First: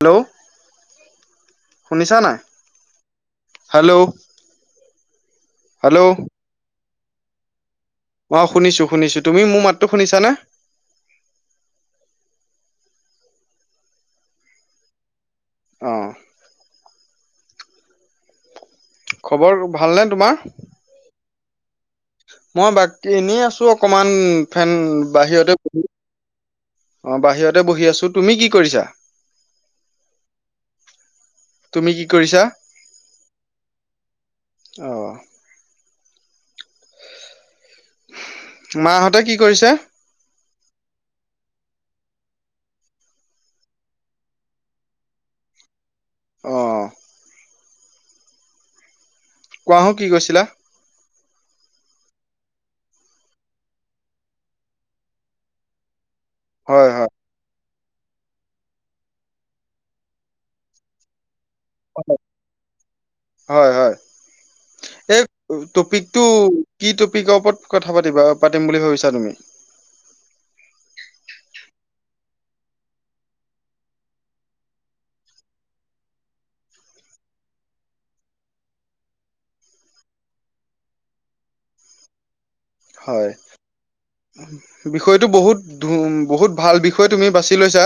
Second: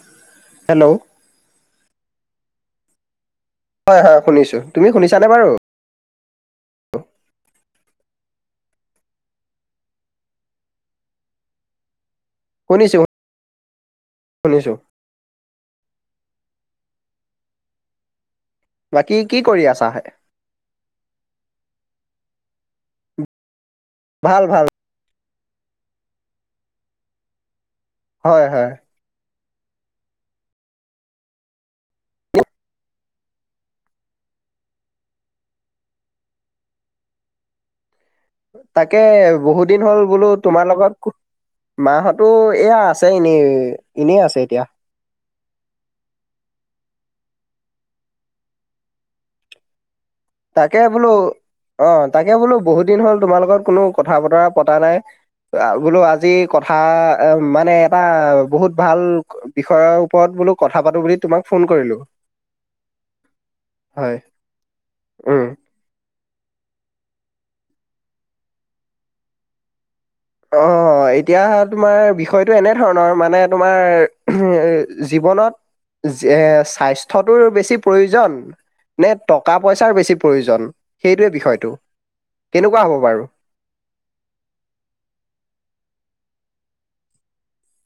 Hello hello শুনিছা নাই hello হয়- হয় শুনিছো তুমি শুনিছানে বাৰু? হেল্ল' অ শুনিছো শুনিছো তুমি মোৰ মাতটো শুনিছানে শুনিছো - শুনিছো। অহ ', বাকী কি খবৰ কৰি আছা ভালনেে তোমাৰ মই বাক এনে আছো অকমান ভাল ভাল ফেন বাহিৰতে বহ অ বাহিৰত তে বহি আছো তুমি হয় কি হয় কৰিছা তুমি কি কৰিছা আহ তাকে মাহঁতে কি বহুত কৰিছে? দিন হ'ল বোলো তোমাৰ লগত মাহতো এয়া আছে এনেই এনেই আছে এতিয়া আহ কোৱাাহক তাকে বোলো অ তাকে বোলো বহুত দিন হ'ল তোমাৰ লগত কোনো কথা বতৰা পতা নাই বোলো আজি আি কথা হয় হয় এ মানে এটা বহুত ভাল বিষয়ৰ ওপৰত বোলো কথা পাতো বুলি তোমাক ফোন কৰিলোঁ হয় এই উম টপিকটো কি টপিকৰ ওপৰত কথা পাতিবা পাতিম বুলি ভাবিছা তুমি অ এতিয়া তোমাৰ বিষয়টো এনে ধৰণৰ মানে তোমাৰ জ জীৱনত স্বাস্থ্যটোৰ বেছি প্ৰয়োজন নে টকা পইচাৰ বেছি প্ৰয়োজন সেইটোৱে বিষয়টো কেনেকুৱা হ'ব বাৰু? হয় বিষয়তটো বহুত ধ বহুত ভাল বিষয় তুমি বাছি লৈছা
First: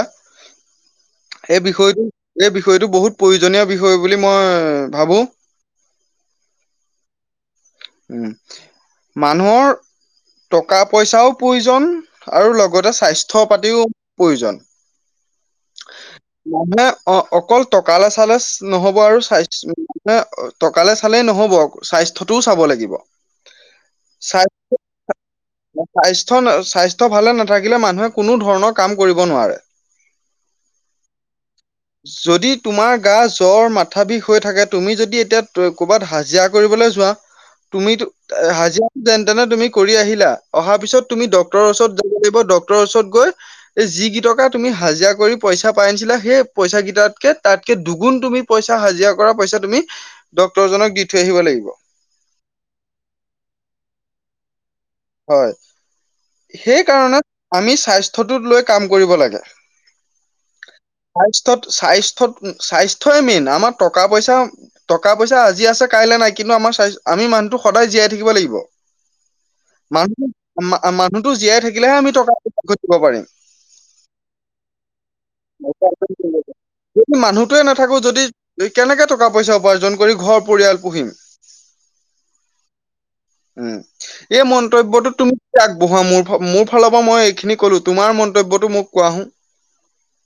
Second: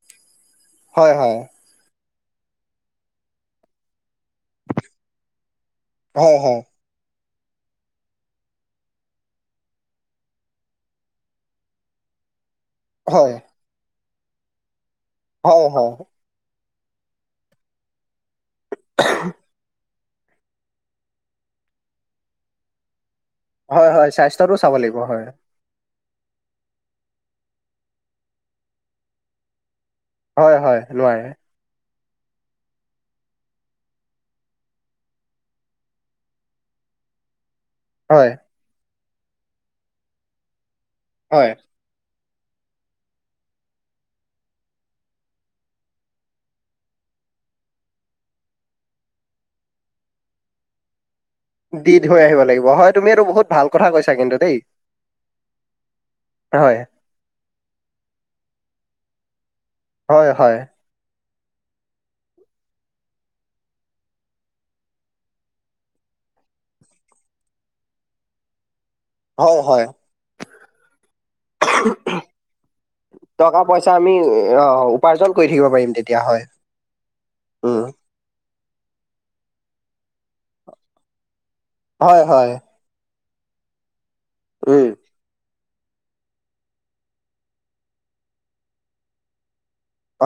হয়, হয়, সেই বিষয়টো এই বিষয়টো বহুত প্ৰয়োজনীয় বিষয় বুলি মই ভাবো হ হ উ মানুহৰ টকা পইচাও প্ৰয়োজন আৰু লগ লগতে হয়, স্বাস্থ্য পাতিও প্ৰয়োজন হয় হয় মানে অ অকল টকাালে চালে নহ'ব আৰু চাই ন টকালে চালেই নহ'ব স্বাস্থ্যটোও চাব লাগিব হয় হয় স্বাস্থ্যটো চাব লাগিব হয় স্বাস্থ্্য স্বাস্থ্্য ভালে নাথাকিলে মানুহে কোনো ধৰণৰ কাম কৰিব নোৱাৰে হয় হয় নোৱাৰে যদি তোমাৰ গা জ্বৰ মাথা বিষ হৈ থাকে তুমি যদি এতিয়া ক'ৰবাত হাজিৰা কৰিবলৈ ছোোৱা তুমিো হয়, হাজিৰা যেন তেনে তুমি কৰি আহিলা অহা পিছত তুমি হয়, ড্টৰৰ ওচৰত লাগিব ড্টৰৰ ওচৰত গৈ এই যি কিটকা তুমি হাজিৰা কৰি পইচা পাই আনিছিলা সেই পইচা কেইটাতকে তাতকে দুগুণ তুমি পইচা হাজিৰা কৰা পইচা তুমি ডক্তৰ জক দি থৈ আহিব লাগিব দি থৈ আহিব লাগিব হয় তুমিো বহুত ভাল কথা কৈছা কিন্তু দেই হয় হয়, সেই কাৰণে আমি স্বাস্থ্যটোত লৈ কাম কৰিব লাগে হয় হয় স্বাস্থ্্যত স্বাস্থ্্যত স্বাস্থ্য়ই মেইন আমাৰ টকা পইচা টকা পইচা আজি আছে কাইলৈ নাই কিন্তু আমাৰ আমি মানুহটো সদায় জীয়াই থাকিব লাগিব হয় মানুহ মানুহতো জীয়াই থাকিলেহে আমি টকা পচ দিব পাৰিম টকা পইচা আমি অ উপাৰ্জন কৰি থাকিব পাৰিম তেতিয়া হয় যদি মানুহটোৱে উম, নাথাকো যদি কেনেকে টকা পইচা উপাৰ্জন কৰি ঘৰ পৰিয়াল পুহিম হয় হয় উম এই উম, মন্তব্যটো তুমি আগবঢ়া মোৰ মোৰ ফালৰ পৰা মই এইখিনি কলো তোমাৰ মন্তব্যটো মোক কোৱা হো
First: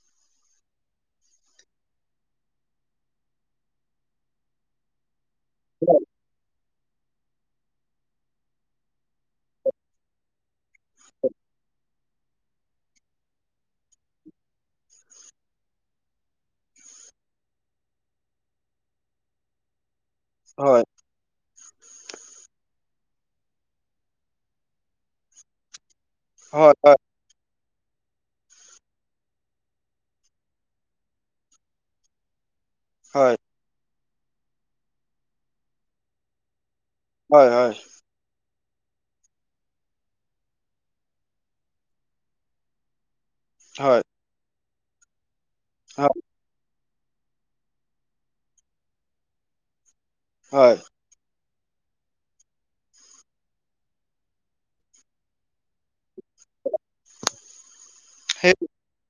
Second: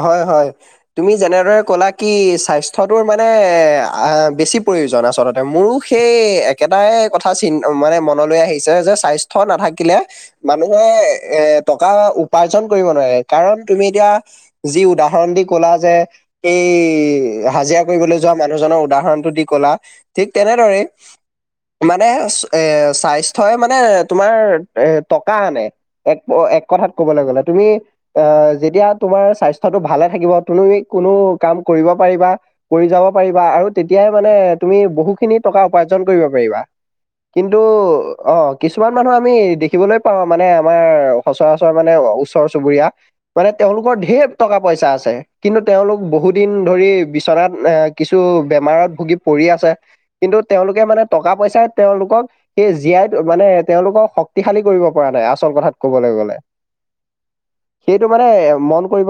হয় হয় তুমি যেনেদৰে ক'লা কি স্বাস্থ্যটোৰ মানে বেছি প্ৰো আচলতে মোৰো সেই একেটাই কথা চ মানে মনলৈ আহিছে যে স্বাস্থ্য নাথাকিলে মানুহে এ টকা উপাৰ্জন কৰিব নোৱাৰে কাৰণ তুমি এতিয়া যি উদাহৰণ দি ক'লা যে এই হাজিৰা কৰিবলৈ যোৱা মানুহজনৰ উদাহৰণটো দি ক'লা ঠিক তেনেদৰে হয় মানে এ স্বাস্থ্যই মানে তোমাৰ এ টকা আনে এক এক হয় কথাত কবলৈ গলে তুমি অ যেতিয়া তোমাৰ স্বাস্থ টো ভালে থাকিব তুমি কোনো কাম কৰিব পাৰিবা কৰি যাব হয় হয় পাৰিবা আৰু এতিয়াই মানে তুমি বহুখিনি টকা উপাৰ্জন কৰিব পাৰিবা হয় কিন্তু হয় অ'। কিছুমান মানুহ আমি দেখিবলৈ পাওঁ মানে আমাৰ সচৰাচৰ মানে ওচৰ চুবুৰীয়া মানে হয় তেওঁলোকৰ ধেৰ টকা পইচা আছে কিন্তু তেওঁলোক হয় বহু দিন ধৰি বিচনাত এ কিছু বেমাৰত ভুগি পৰি আছে কিন্তু হয় তেওঁলোকে মানে টকা-পইচাই তেওঁলোকক সেই জীয়াই মানে তেওঁলোকক শক্তিশালী কৰিব পৰা নাই আচল কথাত কবলৈ গলে সেইটো মানে সেই মন কৰিব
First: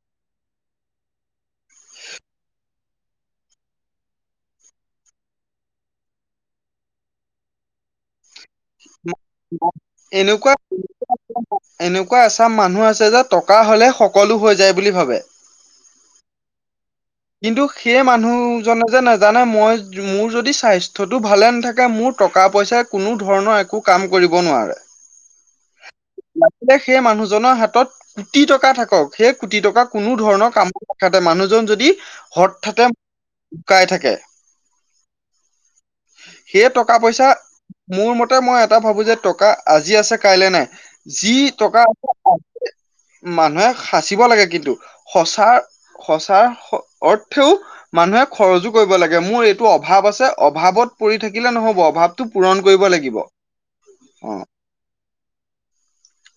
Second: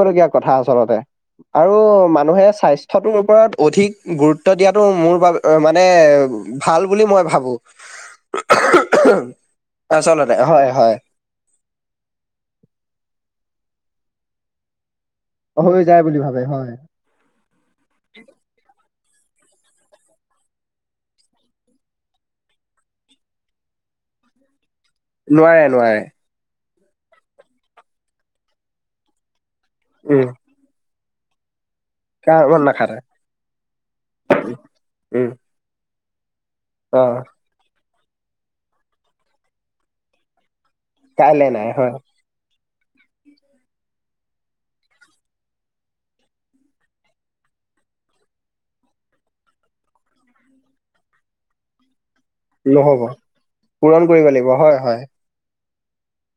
আৰু মানুে স্বাস্থ ওৰত অিক গুৰুত্ব দ মোৰ মানে ভাল বুলি মই ভাবো আচলতে এনেকুৱা হয় হয় এনেকুৱা এচাম মানুহ আছে যে টকা হলে সকলো হৈ যায় বুলি ভাবে হৈ যায় বুলি ভাবে হয় কিন্তু সেইয়ে মানুহজনে যে নাজ নাজানে মই মোৰ যদি স্বাস্থ্যটোো ভালে নাথাকে মোৰ টকা পইচাই কোনো ধৰণৰ একো কাম কৰি কৰিব নোৱাৰে নোৱাৰে নোৱাৰে। সেই মানুহজনৰ হাতত কোটি টকা থাকক সেই কোটি টকা কোনো উম ধৰণৰ কামত দেখাতে মানুহজন যদি কাৰ মন হঠাতে নাখাতে শুকাই থাকে। উম সেই টকা অ পইচা মোৰ মতে মই এটা ভাবো যে টকা আজি আছে কাইলৈ নাই যি কাইলে নাই টকা হয় [unintelligible] মানুহে সাঁচিব লাগে কিন্তু সঁচা -সঁচাৰ অৰ্থেও মানুহে খৰচো কৰিব লাগে মোৰ এইটো অভাৱ আছে অভাৱত পৰি থাকিলে নহ'ব অভাৱ টো পূৰণ কৰিব নহব লাগিব পূৰণ কৰিব অ লাগিব হয় হয়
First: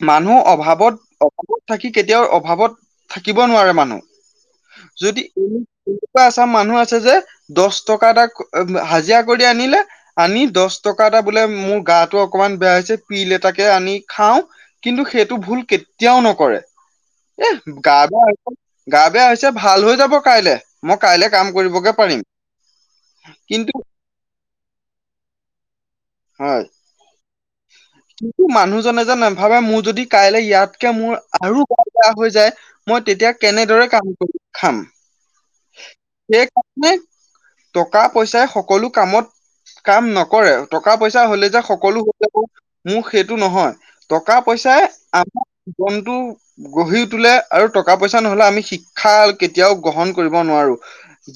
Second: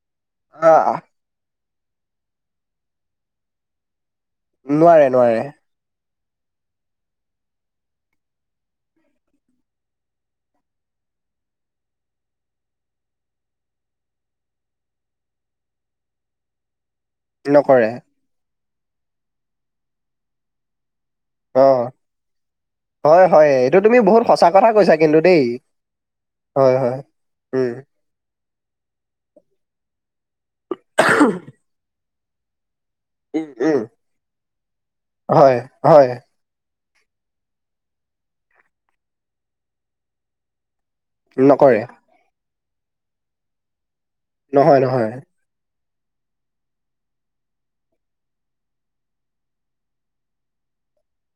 মানুহ অ অভাৱত অভাৱত থাকি কেতিয়াও অভাৱত থাকিব নোৱাৰে মানুহ। নোৱাৰে যদি নোৱাৰে এনেকুৱা এচাম মানুহ আছে যে দহ টকা এটা হাজিৰা কৰি আনিলে আনি দহ এটা বোলে মোৰ গাটো অকণমান বেয়া হৈছে পল এটাকে আনি খাও কিন্তু সেইটো ভুল কেতিয়াও নকৰে। এ নকৰে গা বেয়া হৈছে গা বেয়া হৈছে ভাল হৈ যাব কাইলে মই কাইলে কাম অ কৰিবগে পাৰিম। হয় হয় কিন্তু এইটো তুমি বহুত সঁচা কথা কৈছা কিন্তু দেই হয় হয়-হয়- উম। কিন্তু মানুহজনে যে নাভাবে মোৰ যদি কাইলৈ ইয়াতকে মোৰ আৰু গা বেয়া হৈ যায় মই তেতিয়া উম উম কেনেদৰে কাম কৰি খাম হয় হয় সেইকাৰণে টকা পইচাই সকলো কামত কাম নকৰে টকা পইচা হলে যে নকৰে সকলো হৈ যাব মোক সেইটো নহয় নহয় টকা-পইচাই নহয় আমাৰ। জন্তু গঢ়ি উঠুলে আৰু টকা পইচা নহলে আমি শিক্ষা কেতিয়াও গ্ৰহণ কৰিব নোৱাৰো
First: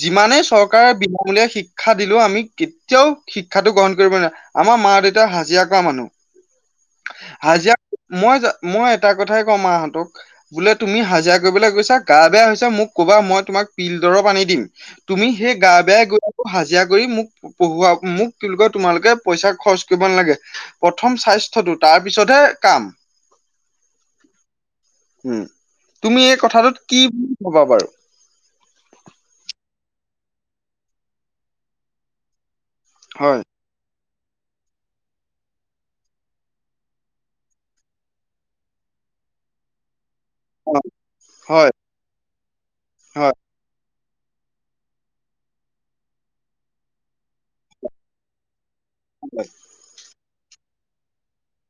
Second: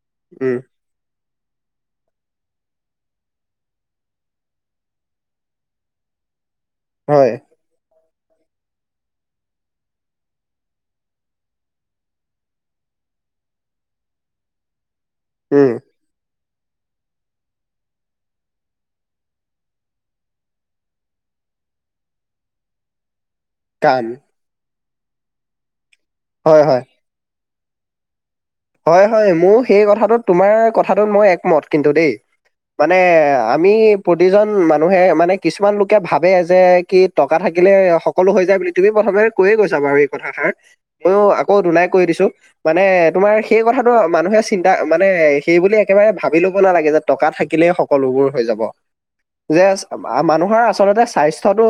যিমানেই উম চৰকাৰে বি বুলিয় শিক্ষা দিলোও আমি কেতিয়াও শিক্ষাো গ্ৰহণ কৰিব নোৱাৰো আমাৰ মা দেউতা হাজিৰা কৰা মানুহ [inaudible] আাজিা মই-মই এটা কথাই কওঁ মাহঁতক বোলে তুমি হাজিৰা কৰিবলৈ গৈছা গা বেয়া হৈছে মোক ক কবা মই তোমাক পিলডৰৰ পানী দিম তুমি সেই উম গা বেয়াই গৈ হাজিৰা কৰি মোক পঢ়োৱা মোক তোমালোকে পইচা খৰচ কৰিব নালাগে প্ৰথম চাই স্বাস্থটো তাৰ পিছতহে কাম কাম তুমি এই হয় কথাটোত কি বুলি কবা বাৰু। হয়-হয় মোৰ সেই কথাটোত তোমাৰ কথাটোত মই একমত কিন্তু দেই। মানে হয়, আমি প্ৰতিজন মানুহে মানে কিছুমান লোকে ভাবে যে কি টকা থাকিলে সকলো হৈ যায় বুলি তুমি ক কৈয়ে কৈছা বাৰু এই কথা তাৰ হয়, ময়ো আকৌ হয়, দুই লাই কৈ দিছো মানে তোমাৰ হয়, স কথাটো মানুহে চিন্তা মানে সেই বুলি একেবাৰে ভাবি ল'ব নালাগে যে টকা থাকিলেই সকলোবোৰ হৈ যাব। যে মানুহ তমাৰ আচলতে স্বাস্থ্যটো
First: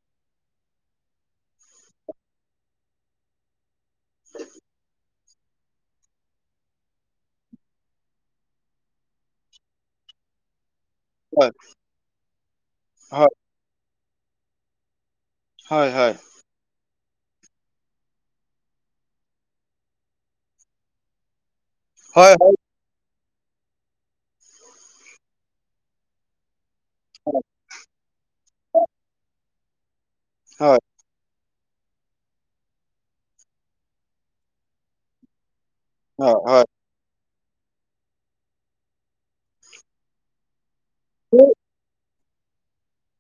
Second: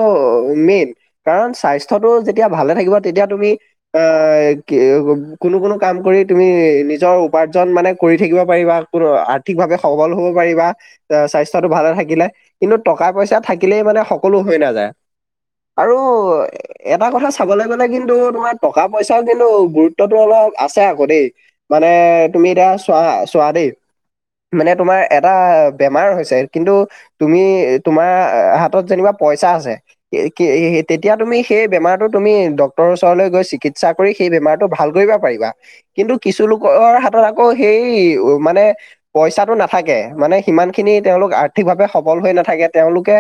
মেইন কাৰণ স্বাস্থ্যটো যেতিয়া ভালে থাকিব তেতিয়া তুমি অ, কি কোনো কোনো কাম কৰি তুমি। নিজৰ উপাৰ্জন মানে কৰি থাকিব পাৰিবা, কোনো আৰ্থিকভাৱে সবল হব পাৰিবা। হয়, স্বাস্থ্যটো ভালে থাকিলে কিন্তু টকা হয়, পইচা থাকিলেই মানে সকলো হৈ নাযায়। হয়, আৰু হয়, এটা কথা চাবলৈ গলে কিন্তু তোমাৰ টকা পইচাৰও কিন্তু গুৰুত্বটো অলপ আছে আকৌ দেই মানে হয়, হয়, তুমি এতিয়া চোৱা-চোৱা দেই মানে তোমাৰ এটা বেমাৰ হৈছে। কিন্তু তুমি হয়, তোমাৰ হাতত যেনিবা পইচা আছে কি হয়, তেতিয়া তুমি সেই বেমাৰটো তুমি ডক্তৰৰ ওচৰলৈ গৈ চিকিৎসা কৰি সেই বেমাৰটো ভাল কৰিব পাৰিবা কিন্ত হয়, কিছু হয়। হয়। লোকৰ হাতত আকৌ সেই মানে পইচাটো নাথাকে মানে সিমান খিনি তেওঁলোক আৰ্থিকভাৱে। হৈ নাথাকে তেওঁলোকে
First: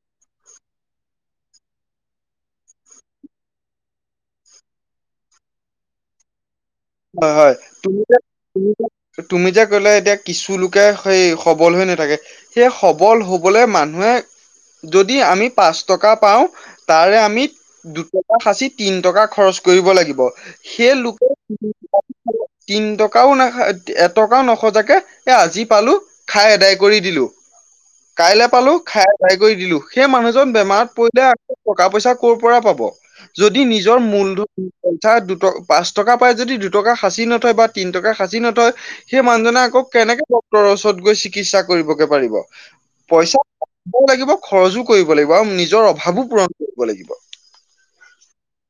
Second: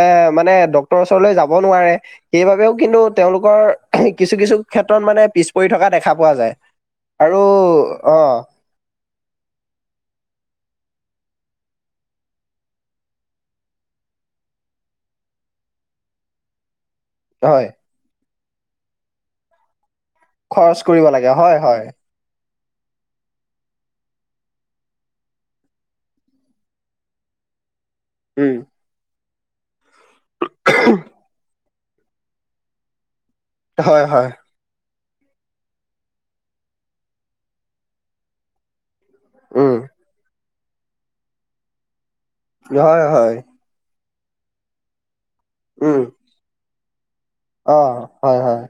এ মানে ডক্তৰৰ ওচৰলৈ যাব নোৱাৰে সেইবাবেও কিন্তু তেওঁ তেওঁলোকৰ কিছু- কিছু ক্ষেত্ৰত মানে পিছ পৰি থকা দেখা পোৱা যায়। আৰু হয়-হয় তুমি যে অ তুমি যে কলে এতিয়া কিছু লোক সেই সবল হৈ নাথাকে সেই সবল হ'বলে মানুহে যদি আমি পাঁচ টকা পাওঁ। তাৰে আমি হয় দুটকা সাঁচি তিন টকা খৰচ কৰিব লাগিব সেই লোকে হয়-হয়, তিন টকাও নাখা এটকাও নখজাকে এ আজি পালো খাই এদাই কৰি দিলো। [inaudible] কাইলে পালো খাই ভাই কৰি দিলো সেই মানুহজন বেমাৰত পৰিলে। টকা পইচা কৰ' পৰা পাব যদি নিজৰ হয় হয়, মূলধন পইচা দুট পাঁচ টকা। পায় যদি দুটকা সাঁচি নথয় বা তিনি টকা সাঁচি নথয় সেই মানুহজনে উম, আকৌ কেনেকে [unintelligible] ওচৰত গৈ চিকিৎসা কৰিবগে পাৰিব, হয় হয়, পইচা [unintelligible] লাগিব খৰছো কৰিব ল আৰু নিজৰ উম, অভাৱো পূৰণ কৰিব লাগিব। অ' হয়-হয়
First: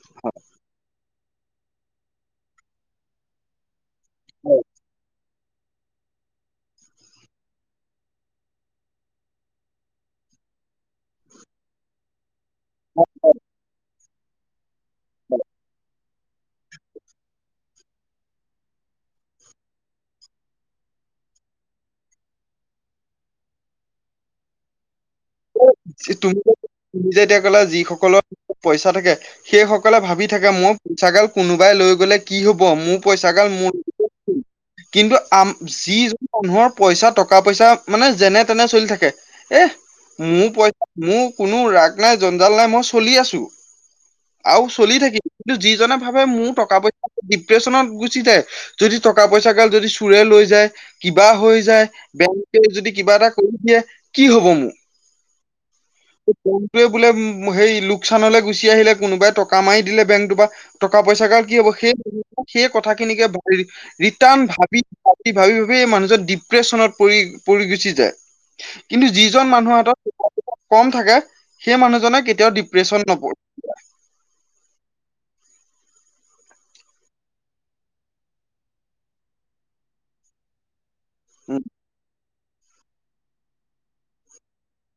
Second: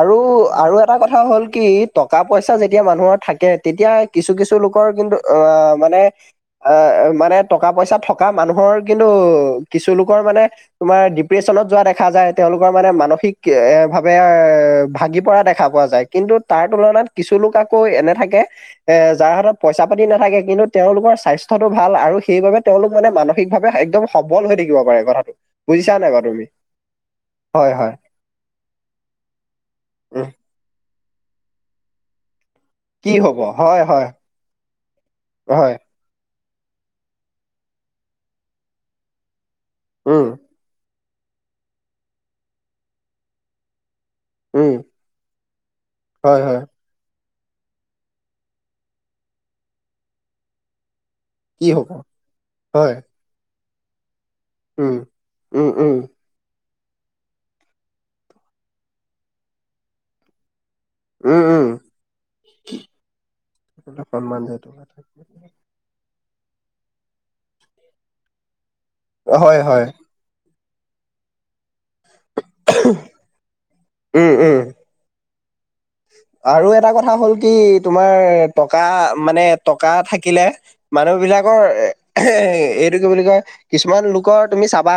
আৰু-আৰু এটা কথা কথা হ'ল কি টকা পইচা যেতিয়া মানুহৰ থাকে তেতিয়া কিছু-কিছু লোকৰ কিন্তু আহ মানে আ মানে টকা পইচা থকা মানুহৰ কিন্তু কিছু লোকৰ মানে তোমাৰ ডিপ্ৰেশচনত যোৱা দেখা যায় তেওঁলোক, মানে মানসিক এ ভাৱে ভাগি পৰা দেখা পোৱা যায়। কিন্তু তাৰ তুলনাত কিছু লোক আকৌ এনে থাকে এ যাৰ হাতত পইচা পাতি নাথাকে কিন্তু তেওঁলোকৰ স্বাস্থ্যতটো ভাল আৰু সেইবাবে তেওঁলোক মানে মানসিকভাৱে এক্দম সবল হৈ থাকিব পাৰে। তুমি বুজিছা নাই যে বাৰু তুমি যে এতিয়া হয় হয় যিসকলৰ পইচা থাকে সেই সকলে ভাবি উম থাকে মই পইচা গাল কোনোবাই লৈ গলে। কি হ'ব মোৰ কি পইচা হব গাল মোৰ হয় হয় [unintelligible] কিন্তু আম হয় যিজন মানুহৰ পইচা টকা পইচা মানে যেনে তেনে চলি থাকে এ উম মোৰ পইচা মোৰ কোনো ৰাগ নাই জঞ্জাল নাই মই চলি আছোঁ। আৰু উম চলি থাকিম কিন্তু যিজনে ভাবে হয় মোৰ হয় টকা পইচা। ডিপ্ৰেচনত গুচি যায় যদি টকা পইচা গাল যদি চোৰে লৈ যায় কিবা হৈ কি যায় হব বেংকে যদি হয় কিবা এটা কৰি দিয়ে কি হ'ব মোৰ উম উম উম বেংকটোৱে বোলে সেই লোকচানলৈ গুচি আহিলে কোনোবাই টকা মাৰি দিলে বেংকটো বা টকা পইচা উম গাল কি উম হ'ব সেই মানুহজন সে কথাখিনিকে ৰিটাৰ্ণ সন্মান সেইটো ভাবি কথা ভাবি ভাবি ভাবি এই মানুহজন ডিপ্ৰেশ্যনত পৰি পৰি গুচি যায় কিন্তু যিজন হয় হয়। মানুহৰ। হাতত কম থাকে সেই মানুহজনে কেতিয়াও ডিপ্ৰেচন নপৰি উম উম আৰু এটা কথা হ'ল কি তোমাৰ টকা মানে টকা থাকিলে মানুহ বিলাকৰ উম এ এইটো কি বুলি কয় কিছুমান লোকৰ তুমি চাবা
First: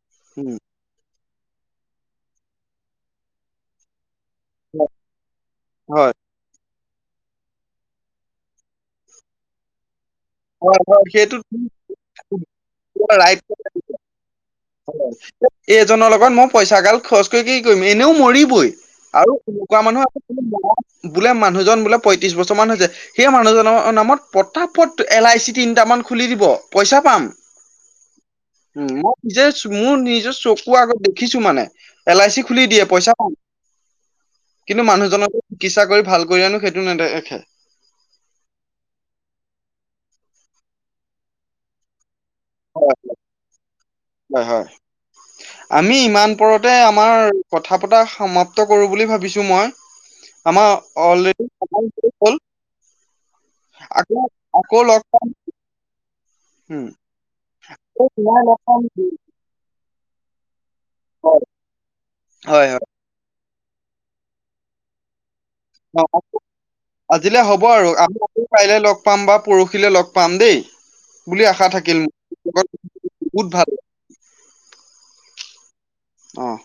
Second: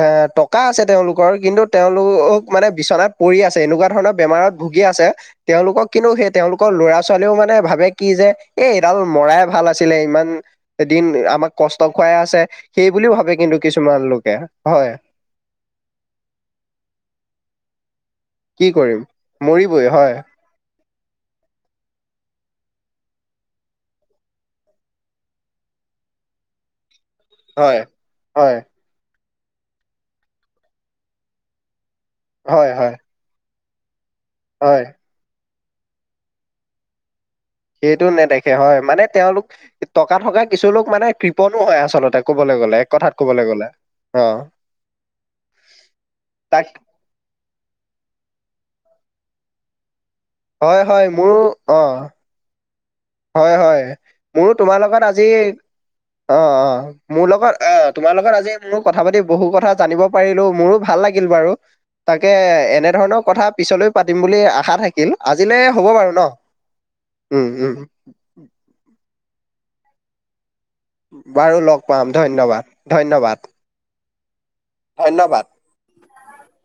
এ উম টকা আছে তেওঁলোকৰ কিন্তু তেওঁলোকোক মানে বিচনাত পৰি আছে এনেকুৱা ধৰণৰ বেমাৰত ভুগি আছে তেওঁলোকক কিন্তু হয় সেই তেওঁলোক অ ল'ৰা ছোৱালীও মানে ভাবে কি যে এ এডাল মৰাই ভাল আছিলে ইমান হয় এদিন হয় সেইটো আমাক কষ্ট খুৱাই আছে সেই বুলি ভাবে কিন্তু কিছুমান লোকে হয় এইজনৰ লগত মই পইচা গাল খৰচ কৰি কি কৰিম এনেও কি মৰিবই কৰিম আৰু এনেকুৱা মৰিবই মানুহৰ হয় [inaudible] বোলে মানুহজন বোলে পঁয়ত্ৰিশ বছৰ মান হৈছে সেই মানুহজনৰ নামত পতাপত এল আই চি তিনিটা খুলি দিব পইচা পাম হয় হয় জাষ্ট মোৰ নিজৰ চকু আগত দেখিছো মানে এল আই চি খুলি হয় দিয়ে হয় পইচা পাম হয়, কিন্তু মানুহজনক চিকিৎসা কৰি ভাল কৰি আনো সেইটো নেদেেখে। সেইটো নেদেখে হয় মানে তেওঁলোক টকা থকা কিছুুলোক মানে কৃপনো হয় আচলতে ক'বলৈ গ'লে এক কথাত ক'বলে গ'লে অ', বা হয় আমি ইমান তাক পৰতে আমাৰ কথা পতা সমাপ্ত কৰো বুলি ভাবিছো মই হয় আমাৰ হয় মোৰো অলৰেডি অ', [unintelligible] হল হয় হয় আকৌ মোৰো তোমাৰ আকৌ লগত লগ আজি অ অ পাম মোৰ লগত অ এই তোমাৰ লগত আজি লগ মোৰ পাম কথা পাতি বহু কথা জানিব পাৰিলো মোৰো ভাল লাগিল হয়। বাৰু তাকে হয় হয় এনে ধৰণৰ কথা পিছলৈ পাতিম বুলি আশা থাকিল আজিলৈ হ'ব বাৰু অ ন আজিলে উম হ'ব আৰু উম আমি [unintelligible] লগ পাম বা পৰহিলে লগ পাম দেই বুলি বাৰু আশা লগ থাকিল পাম [unintelligible] ধন্যবাদ, ধন্যবাদ, বহুত ভাল ধন্যবাদ। অহ